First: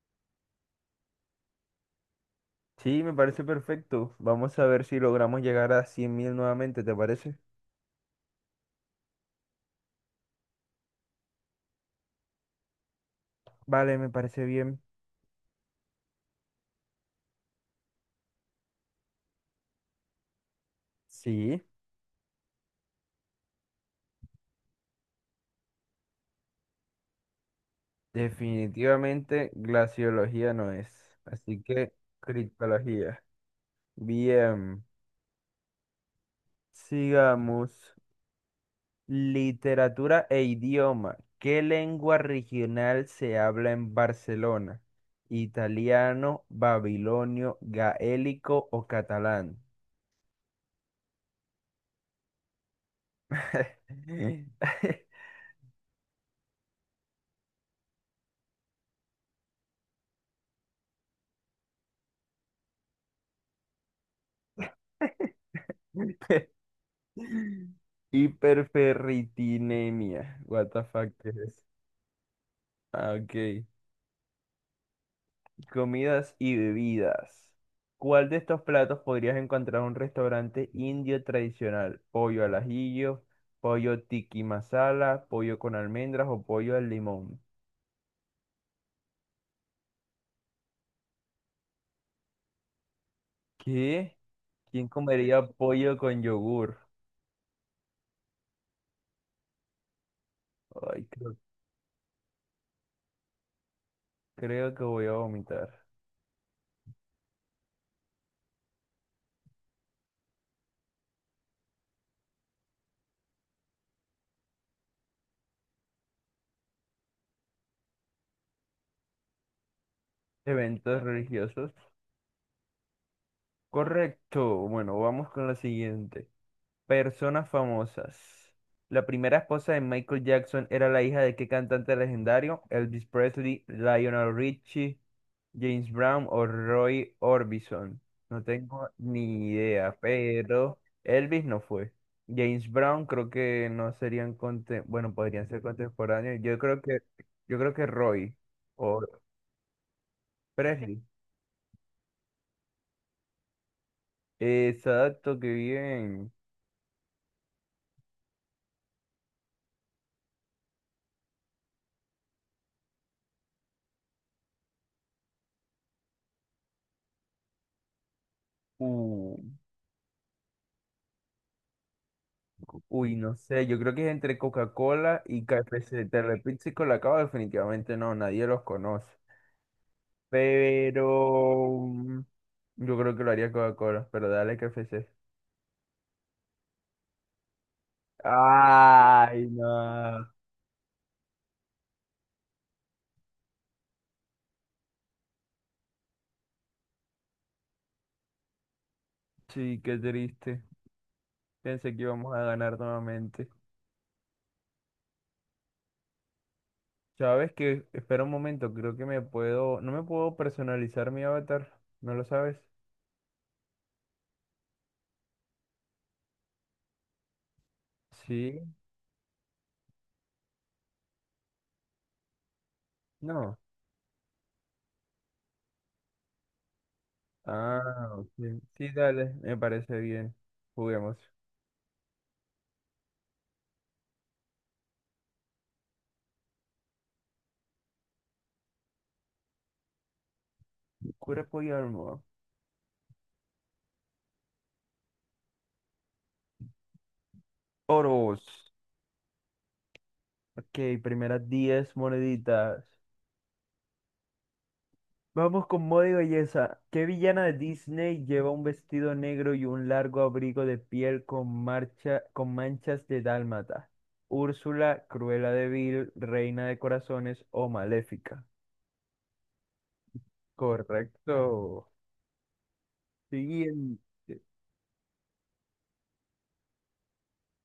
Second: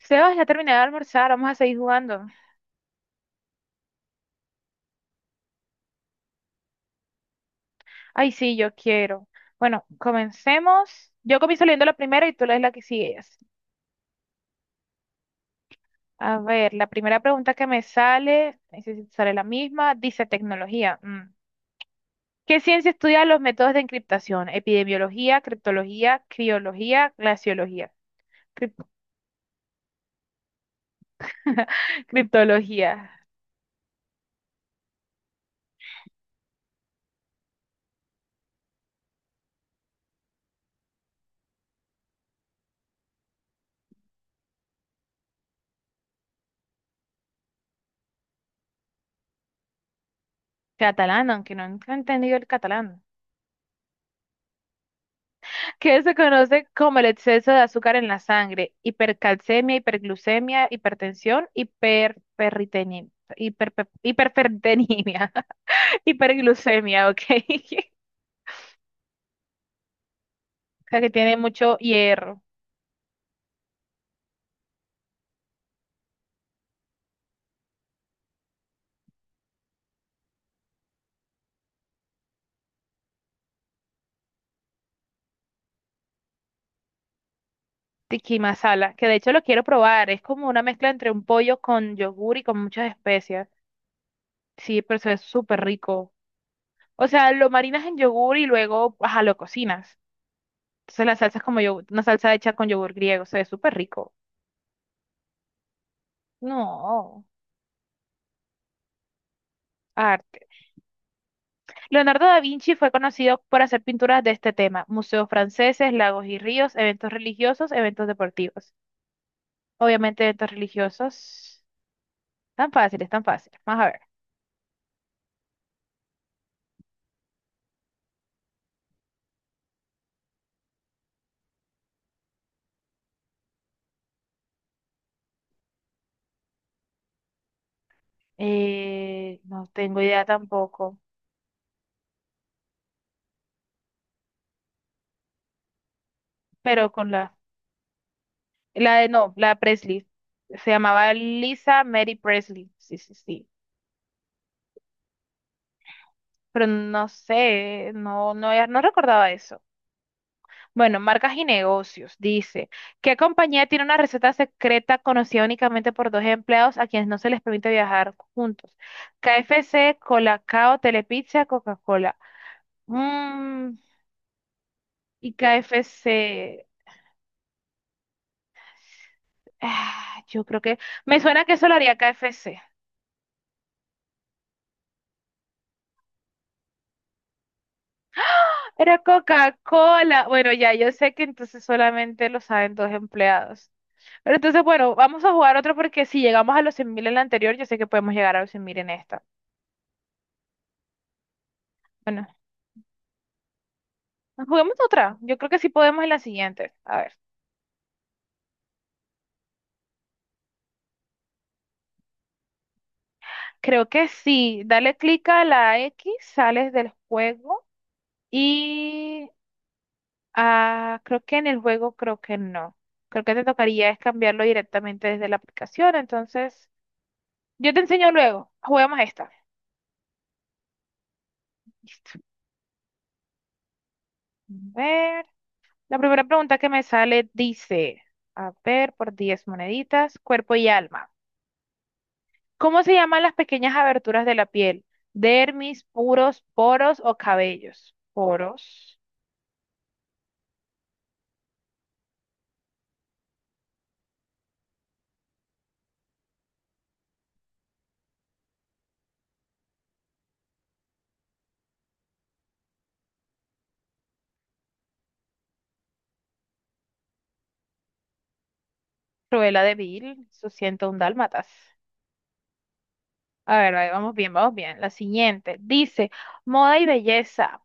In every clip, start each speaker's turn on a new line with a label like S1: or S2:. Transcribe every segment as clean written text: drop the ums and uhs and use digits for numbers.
S1: Sebas, ya terminé de almorzar, vamos a seguir jugando.
S2: Sí, me parece perfecto. Vamos a ver si logramos llegar a 100.000 nuevamente, ¿te parece?
S1: Ay, sí, yo quiero. Bueno, comencemos. Yo comienzo leyendo la primera y tú lees la que sigues.
S2: Vale, me parece bien.
S1: A ver, la primera pregunta que me sale, no sé si te sale la misma, dice tecnología. Mm.
S2: Sí,
S1: ¿Qué ciencia estudia los métodos de encriptación? Epidemiología, criptología, criología, glaciología. Crip-
S2: definitivamente glaciología no es. Así que
S1: criptología.
S2: criptología. Bien, sigamos. Literatura e idioma. ¿Qué lengua regional se habla en Barcelona? ¿Italiano, babilonio, gaélico o catalán?
S1: Catalán, aunque no he entendido el catalán. Que se conoce como el exceso de azúcar en la sangre, hipercalcemia, hiperglucemia, hipertensión, hiperferritenimia, hiperferritenimia, hiperglucemia, ok.
S2: Hiperferritinemia. What the
S1: O sea,
S2: fuck
S1: que
S2: is
S1: tiene
S2: this?
S1: mucho hierro.
S2: Ah, ok. Comidas y bebidas. ¿Cuál de estos platos podrías encontrar en un restaurante indio tradicional? Pollo al ajillo, pollo tiki masala, pollo con almendras o pollo al limón.
S1: Tiki masala, que de hecho lo quiero probar, es como una mezcla entre un pollo con yogur y con muchas especias.
S2: ¿Qué?
S1: Sí,
S2: ¿Quién
S1: pero eso es
S2: comería
S1: súper
S2: pollo
S1: rico.
S2: con yogur?
S1: O sea, lo marinas en yogur y luego, ajá, lo cocinas. Entonces
S2: Ay,
S1: la
S2: creo,
S1: salsa es como yogur, una salsa hecha con yogur griego, se ve súper rico.
S2: creo que voy a vomitar.
S1: No, arte. Leonardo da Vinci fue conocido por hacer pinturas de este tema, museos franceses, lagos y ríos, eventos religiosos, eventos deportivos. Obviamente eventos
S2: Eventos
S1: religiosos.
S2: religiosos.
S1: Tan fáciles, tan fáciles. Vamos a ver.
S2: Correcto. Bueno, vamos con la siguiente. Personas famosas. La primera esposa de Michael Jackson era la hija de qué cantante legendario? Elvis Presley, Lionel Richie, James Brown o Roy Orbison. No tengo ni
S1: No
S2: idea,
S1: tengo idea
S2: pero
S1: tampoco,
S2: Elvis no fue. James Brown creo que no serían bueno, podrían ser contemporáneos. Yo creo
S1: pero
S2: que
S1: con la,
S2: yo creo que Roy
S1: la
S2: o
S1: de, no, la Presley. Se
S2: Presley.
S1: llamaba Lisa Mary Presley. Sí, sí, sí.
S2: Exacto, qué bien.
S1: Pero no sé, no recordaba eso. Bueno, marcas y negocios. Dice, ¿qué compañía tiene una receta secreta conocida únicamente por dos empleados a quienes no se les permite viajar juntos?
S2: Uh,
S1: KFC, Colacao, Telepizza, Coca-Cola.
S2: Uy, no sé,
S1: Mm,
S2: yo creo que es entre Coca-Cola
S1: y
S2: y KFC.
S1: KFC.
S2: Telepizza y Colacao definitivamente no, nadie los conoce.
S1: Ah, yo creo que me suena que eso lo
S2: Pero
S1: haría KFC.
S2: yo creo que lo haría Coca-Cola, pero dale KFC.
S1: Era
S2: Ay, no.
S1: Coca-Cola. Bueno, ya yo sé que entonces solamente lo saben dos empleados. Pero entonces, bueno, vamos a jugar otro porque si llegamos a los 100.000 en la anterior, yo sé que podemos llegar a los 100.000 en esta.
S2: Sí, qué triste. Pensé que
S1: Bueno.
S2: íbamos a ganar nuevamente.
S1: Nos jugamos otra. Yo creo que sí podemos en la siguiente. A ver.
S2: ¿Sabes qué? Espera un momento, creo que me puedo... ¿No me puedo personalizar mi avatar? ¿No lo sabes?
S1: Creo que sí. Dale clic a la X, sales del juego.
S2: Sí,
S1: Y creo que en el juego creo que no. Creo que te
S2: no.
S1: tocaría es cambiarlo directamente desde la aplicación. Entonces, yo te
S2: Ah,
S1: enseño
S2: ok.
S1: luego.
S2: Sí,
S1: Juguemos esta. A
S2: dale, me parece bien. Juguemos.
S1: ver. La primera pregunta que me sale dice, a ver, por 10 moneditas, cuerpo y alma.
S2: Cuerpo y alma.
S1: ¿Cómo se llaman las pequeñas aberturas de la piel? Dermis, puros, poros o cabellos.
S2: Oros.
S1: Poros.
S2: Ok, primeras 10 moneditas. Vamos con moda y belleza. ¿Qué villana de Disney lleva un vestido negro y un largo abrigo de piel con marcha, con manchas de dálmata? Úrsula, Cruella de Vil, Reina de Corazones o Maléfica.
S1: Cruella de Vil, su un dálmatas.
S2: Correcto.
S1: A ver, ahí
S2: Siguiente.
S1: vamos bien, vamos bien. La siguiente dice, moda y belleza.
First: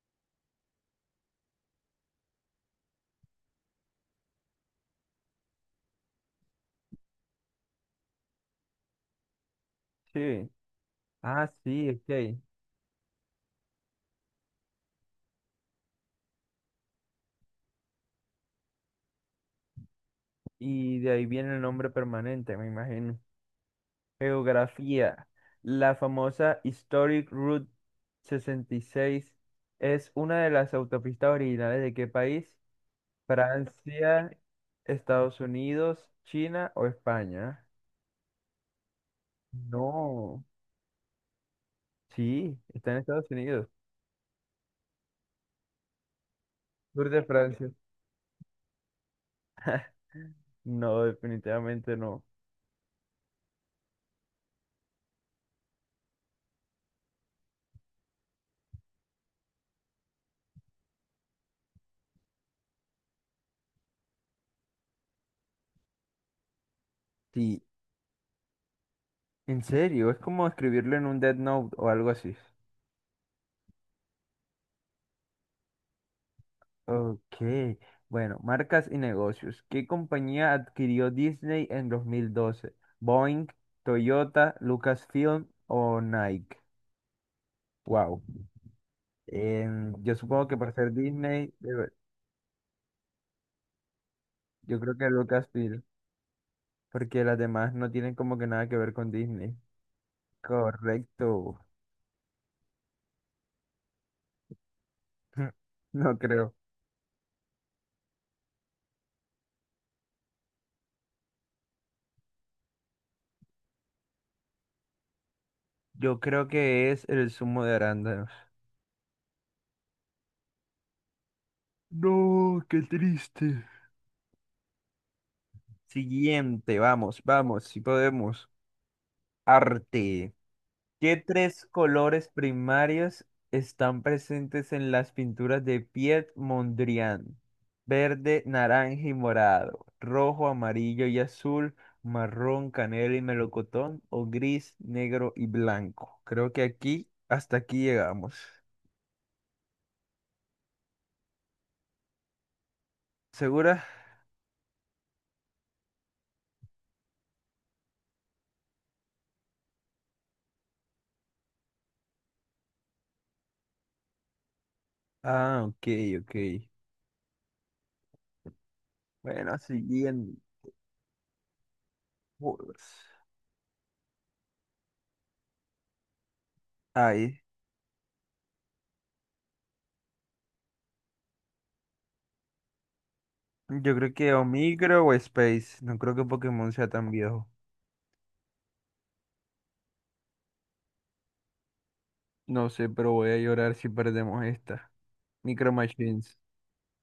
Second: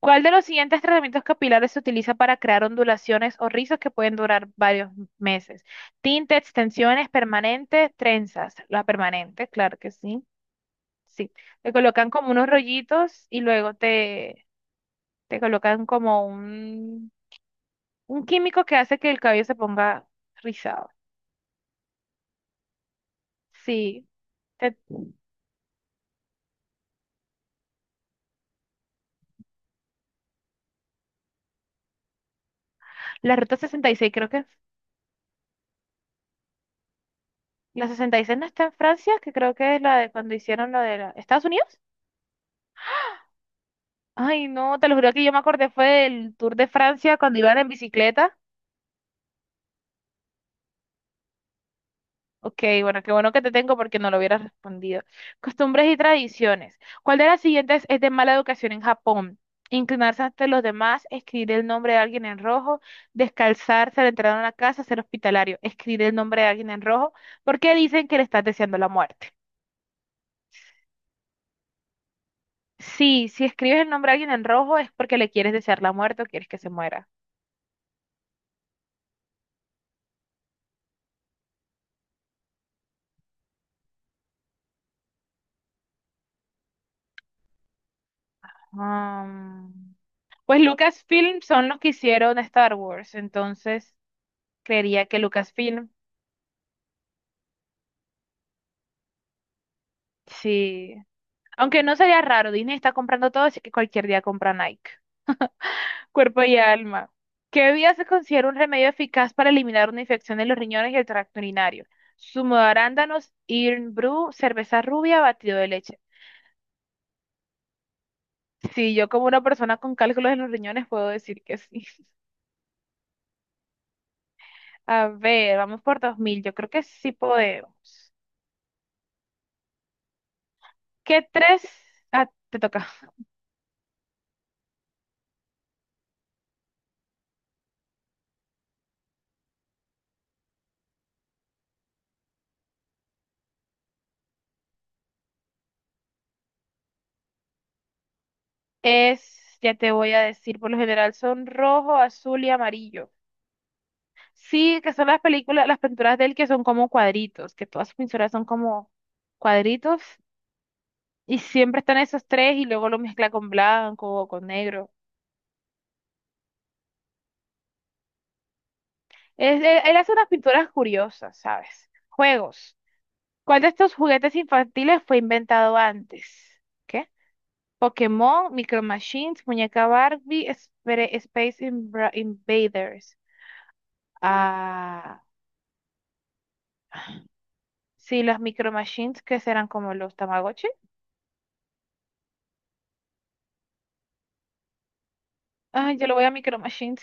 S1: ¿Cuál de los siguientes tratamientos capilares se utiliza para crear ondulaciones o rizos que pueden durar varios meses? Tinte, extensiones, permanente, trenzas. La permanente, claro que sí.
S2: Sí.
S1: Sí.
S2: Ah,
S1: Te
S2: sí, ok.
S1: colocan como unos rollitos y luego te colocan como un químico que hace que el cabello se ponga rizado.
S2: Y de ahí viene el nombre permanente, me imagino.
S1: Sí. Te-
S2: Geografía. La famosa Historic Route 66 es una de las autopistas originales de qué país?
S1: La ruta 66, creo que.
S2: Francia,
S1: es.
S2: Estados Unidos, China o España.
S1: La 66 no está en Francia, que creo que es la de cuando
S2: No,
S1: hicieron lo de Estados Unidos.
S2: sí, está en Estados Unidos.
S1: Ay, no, te lo juro que yo me acordé fue del Tour de
S2: Tour
S1: Francia
S2: de
S1: cuando iban en
S2: Francia.
S1: bicicleta.
S2: No, definitivamente no.
S1: Ok, bueno, qué bueno que te tengo porque no lo hubieras respondido. Costumbres y tradiciones. ¿Cuál de las siguientes es de mala educación en Japón? Inclinarse ante los demás, escribir el nombre de alguien en rojo, descalzarse al entrar a una casa, ser hospitalario, escribir el nombre de alguien en rojo,
S2: Sí,
S1: porque dicen que le estás deseando la muerte.
S2: en serio, es como escribirlo en un Dead Note o algo así.
S1: Sí, si escribes el nombre de alguien en rojo es porque le quieres desear la muerte o quieres que se muera.
S2: Ok, bueno, marcas y negocios. ¿Qué compañía adquirió Disney en 2012? Boeing, Toyota, Lucasfilm o Nike. Wow.
S1: Ah,
S2: Yo supongo que
S1: pues
S2: por ser
S1: Lucasfilm
S2: Disney,
S1: son los que hicieron Star Wars, entonces
S2: yo creo
S1: creería
S2: que
S1: que
S2: Lucasfilm,
S1: Lucasfilm,
S2: porque las demás no tienen como que nada que ver con Disney.
S1: sí.
S2: Correcto.
S1: Aunque no sería raro, Disney está comprando todo, así que cualquier día compra Nike.
S2: No
S1: Cuerpo
S2: creo.
S1: y alma. ¿Qué bebida se considera un remedio eficaz para eliminar una infección de los riñones y el tracto urinario? Zumo de arándanos, Irn Brew, cerveza rubia, batido de leche.
S2: Yo creo que es el zumo de arándanos.
S1: Sí, yo como una persona con cálculos en los riñones puedo decir que sí.
S2: No, qué triste.
S1: A ver, vamos por 2000. Yo creo
S2: Siguiente,
S1: que sí
S2: vamos, vamos, si
S1: podemos.
S2: podemos. Arte. ¿Qué
S1: ¿Qué tres?
S2: tres colores
S1: Ah, te toca.
S2: primarios están presentes en las pinturas de Piet Mondrian? Verde, naranja y morado, rojo, amarillo y azul, marrón, canela y melocotón, o gris, negro y blanco. Creo que aquí, hasta aquí llegamos.
S1: Es, ya te voy a decir, por lo general son rojo, azul y amarillo.
S2: ¿Segura?
S1: Sí, que son las películas, las pinturas de él que son como cuadritos, que todas sus pinturas son como cuadritos y siempre están esos tres y luego lo mezcla con blanco o con negro.
S2: Ah, ok, ok. Bueno,
S1: Él hace unas
S2: siguiendo.
S1: pinturas curiosas, ¿sabes? Juegos. ¿Cuál de estos juguetes infantiles fue inventado antes? ¿Qué?
S2: Ay,
S1: Pokémon, Micro Machines, Muñeca Barbie, Space Invaders.
S2: yo creo que o Micro o
S1: Ah,
S2: Space. No creo que Pokémon sea tan viejo.
S1: sí, los Micro Machines que serán como los Tamagotchi.
S2: No sé, pero voy a llorar si perdemos esta. Micro
S1: Ay, yo lo voy a
S2: Machines.
S1: Micro Machines.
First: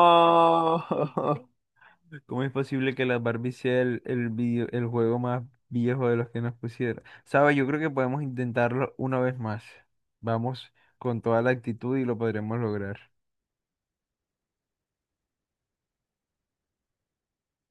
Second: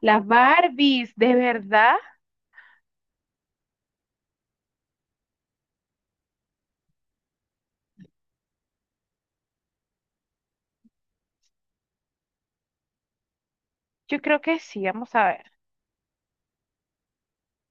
S1: Las Barbies, ¿de verdad?
S2: ¿Cómo es posible que la Barbie sea el juego más viejo de los que nos pusieron? Sabes, yo creo que podemos intentarlo una vez más. Vamos con toda la actitud y lo podremos lograr.
S1: Yo creo que sí, vamos a ver.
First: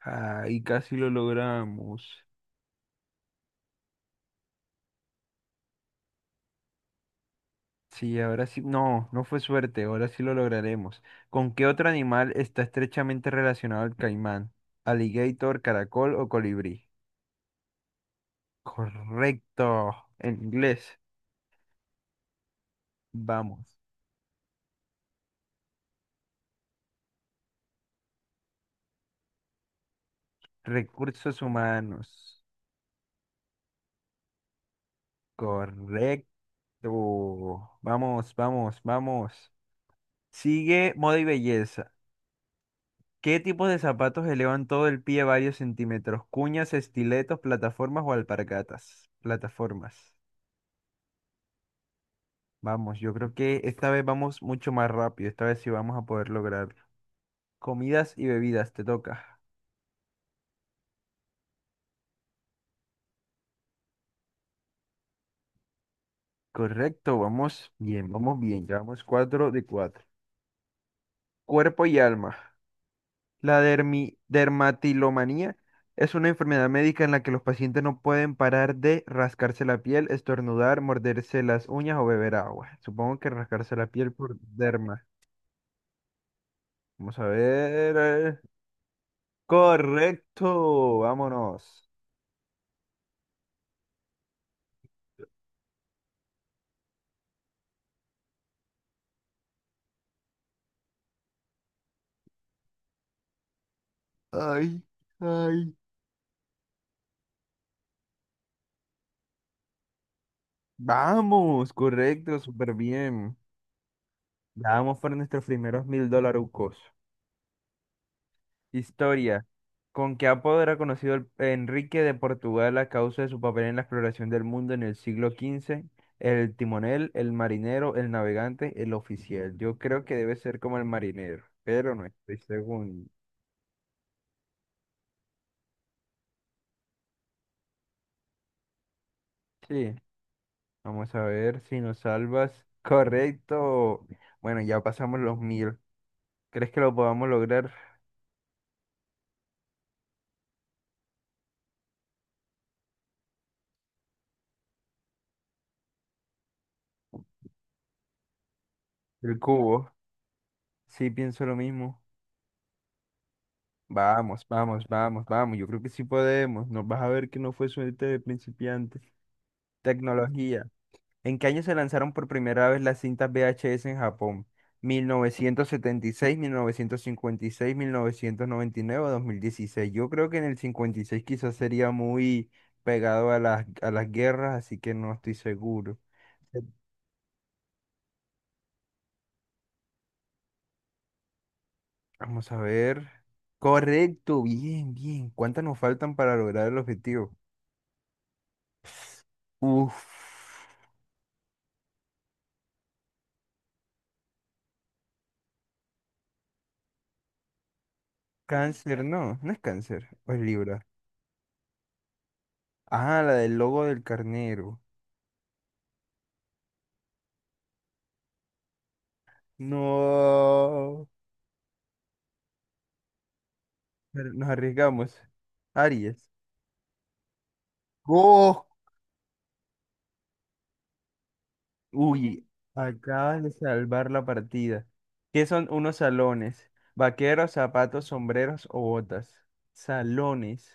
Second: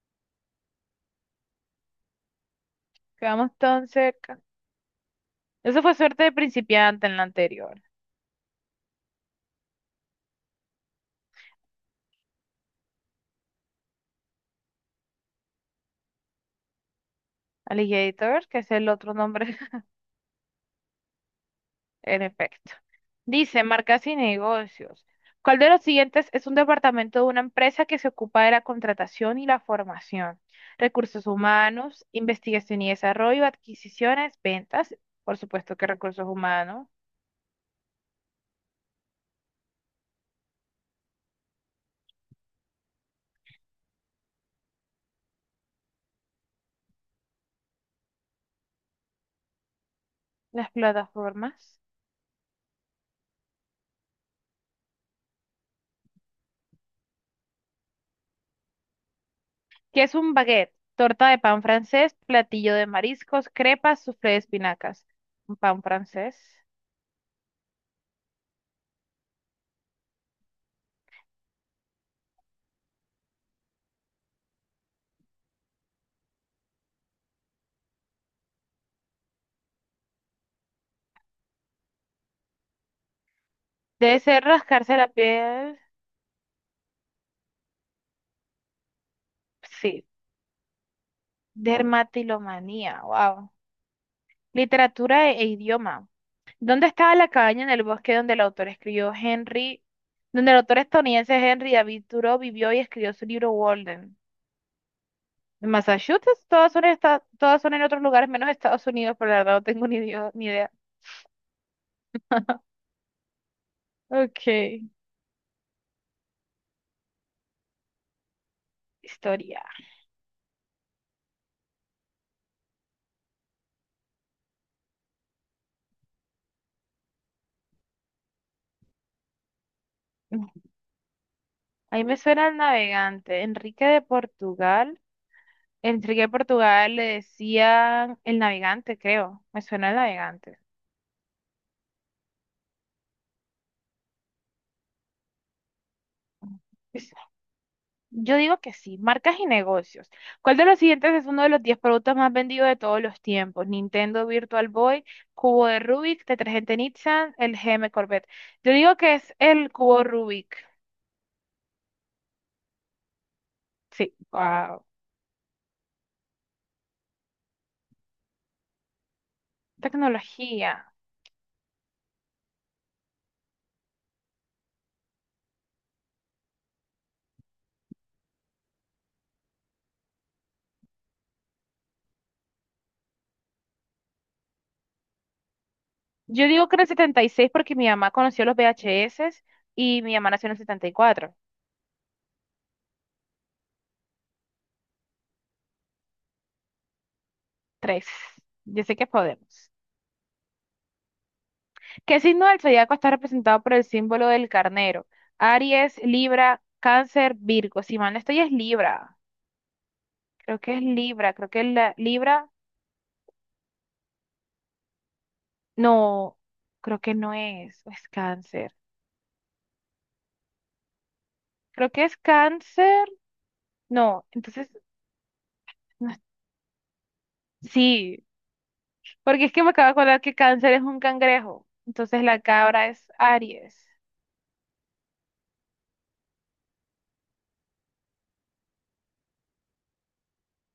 S2: Ah, casi lo logramos.
S1: Quedamos tan cerca. Eso fue suerte de principiante en la anterior.
S2: Sí, ahora sí. No, no fue suerte. Ahora sí lo lograremos. ¿Con qué otro animal está estrechamente relacionado el caimán? ¿Alligator, caracol o colibrí?
S1: Alligator, que es el otro nombre,
S2: Correcto. En inglés.
S1: en efecto. Dice,
S2: Vamos.
S1: marcas y negocios. ¿Cuál de los siguientes es un departamento de una empresa que se ocupa de la contratación y la formación? Recursos
S2: Recursos
S1: humanos,
S2: humanos.
S1: investigación y desarrollo, adquisiciones, ventas, por supuesto que recursos
S2: Correcto.
S1: humanos,
S2: Vamos, vamos, vamos. Sigue moda y belleza. ¿Qué tipos de zapatos elevan todo el pie varios centímetros? Cuñas, estiletos, plataformas o alpargatas. Plataformas.
S1: las plataformas.
S2: Vamos, yo creo que esta vez vamos mucho más rápido. Esta vez sí vamos a poder lograrlo. Comidas y bebidas, te toca.
S1: ¿Qué es un baguette? Torta de pan francés, platillo de mariscos, crepas, soufflé de espinacas. Un pan francés.
S2: Correcto, vamos bien, vamos bien. Llevamos 4 de 4. Cuerpo y alma. La dermatilomanía es una enfermedad médica en la que los pacientes no pueden parar de rascarse la piel, estornudar, morderse las uñas o beber agua. Supongo que rascarse la piel
S1: Debe
S2: por
S1: ser rascarse
S2: derma.
S1: la piel.
S2: Vamos a ver.
S1: Sí.
S2: Correcto, vámonos.
S1: Dermatilomanía. Wow. Literatura e idioma. ¿Dónde estaba la cabaña en el bosque donde el autor escribió Henry, donde el autor estadounidense Henry David Thoreau vivió y escribió su libro Walden?
S2: Ay,
S1: ¿En
S2: ay.
S1: Massachusetts? Todas son, todas son en otros lugares menos Estados Unidos, pero la verdad no tengo ni idea.
S2: Vamos, correcto, súper bien.
S1: Ok.
S2: Ya vamos por nuestros primeros mil dolarucos. Historia.
S1: Historia.
S2: ¿Con qué apodo era conocido Enrique de Portugal a causa de su papel en la exploración del mundo en el siglo XV? El timonel, el marinero, el navegante, el oficial. Yo creo que debe ser como el marinero, pero
S1: Ahí
S2: no
S1: me
S2: estoy
S1: suena el
S2: seguro.
S1: navegante. Enrique de Portugal. Enrique de Portugal le decían el navegante, creo. Me suena
S2: Sí,
S1: el navegante.
S2: vamos a ver si nos salvas. Correcto. Bueno, ya pasamos los mil. ¿Crees que lo
S1: Es-
S2: podamos lograr?
S1: Yo digo que sí. Marcas y negocios. ¿Cuál de los siguientes es uno de los 10 productos más vendidos de todos los tiempos? Nintendo Virtual Boy, cubo de Rubik, detergente Nissan, el GM Corvette. Yo digo que es
S2: El
S1: el
S2: cubo.
S1: cubo Rubik.
S2: Sí, pienso lo mismo.
S1: Sí.
S2: Vamos, vamos,
S1: Wow.
S2: vamos, vamos. Yo creo que sí podemos. Nos vas a ver que no fue suerte de principiante. Tecnología.
S1: Tecnología.
S2: ¿En qué año se lanzaron por primera vez las cintas VHS en Japón? Mil novecientos setenta y seis, 1956, seis, 5099 o 2016. Yo creo que en el 56 quizás sería muy pegado a las guerras, así que no estoy seguro.
S1: Yo
S2: Eh,
S1: digo que era el 76 porque mi mamá conoció los VHS y mi mamá nació en el 74.
S2: Vamos a ver. Correcto, bien, bien. ¿Cuántas nos faltan para lograr el objetivo?
S1: Tres. Yo sé que podemos.
S2: Uf,
S1: ¿Qué signo del zodiaco está representado por el símbolo del carnero? Aries, Libra, Cáncer, Virgo. Si mal no estoy, es
S2: cáncer,
S1: Libra.
S2: no, no es cáncer, o es
S1: Creo que es
S2: Libra.
S1: Libra. Creo que es la Libra.
S2: Ah, la del logo del carnero.
S1: No, creo que no es, o es Cáncer.
S2: No,
S1: Creo que es Cáncer. No,
S2: pero nos
S1: entonces.
S2: arriesgamos.
S1: No es-
S2: Aries.
S1: Sí,
S2: ¡Oh!
S1: porque es que me acabo de acordar que Cáncer es un cangrejo. Entonces la
S2: Uy,
S1: cabra es
S2: acaban de
S1: Aries.
S2: salvar la partida. ¿Qué son unos salones? Vaqueros, zapatos, sombreros o botas. Salones.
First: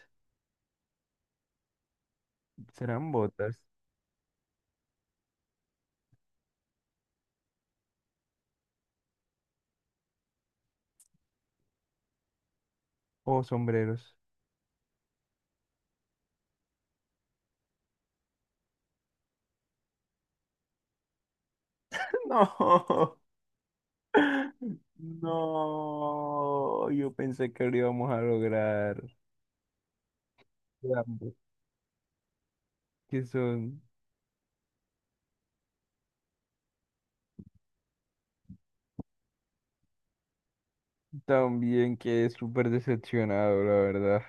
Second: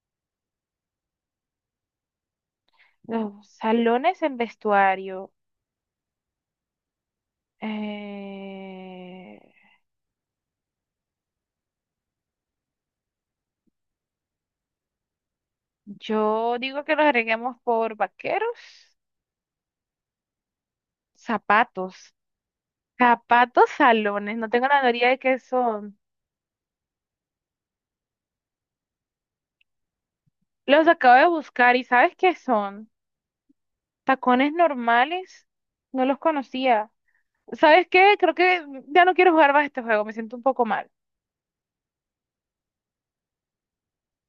S2: ¿Serán
S1: Los
S2: botas
S1: salones en vestuario. Eh,
S2: o sombreros?
S1: Yo digo que los agreguemos por vaqueros, zapatos,
S2: No,
S1: zapatos salones. No tengo la teoría de qué son.
S2: no. Yo pensé que lo íbamos a lograr.
S1: Los acabo de
S2: Ambos.
S1: buscar y ¿sabes qué son?
S2: Que son
S1: Tacones normales. No los conocía. ¿Sabes qué? Creo que ya no quiero jugar más este juego. Me siento un poco mal.
S2: también que es súper decepcionado, la verdad.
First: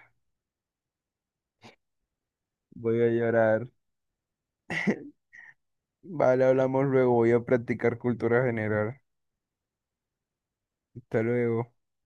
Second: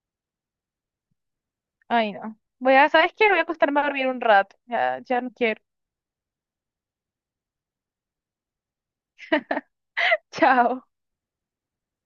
S1: Ay, no. Voy a,
S2: Voy a
S1: ¿sabes qué? Voy a
S2: llorar.
S1: acostarme a dormir un rato. Ya, ya no quiero.
S2: Vale, hablamos luego. Voy a practicar cultura general.
S1: Chao.
S2: Hasta luego.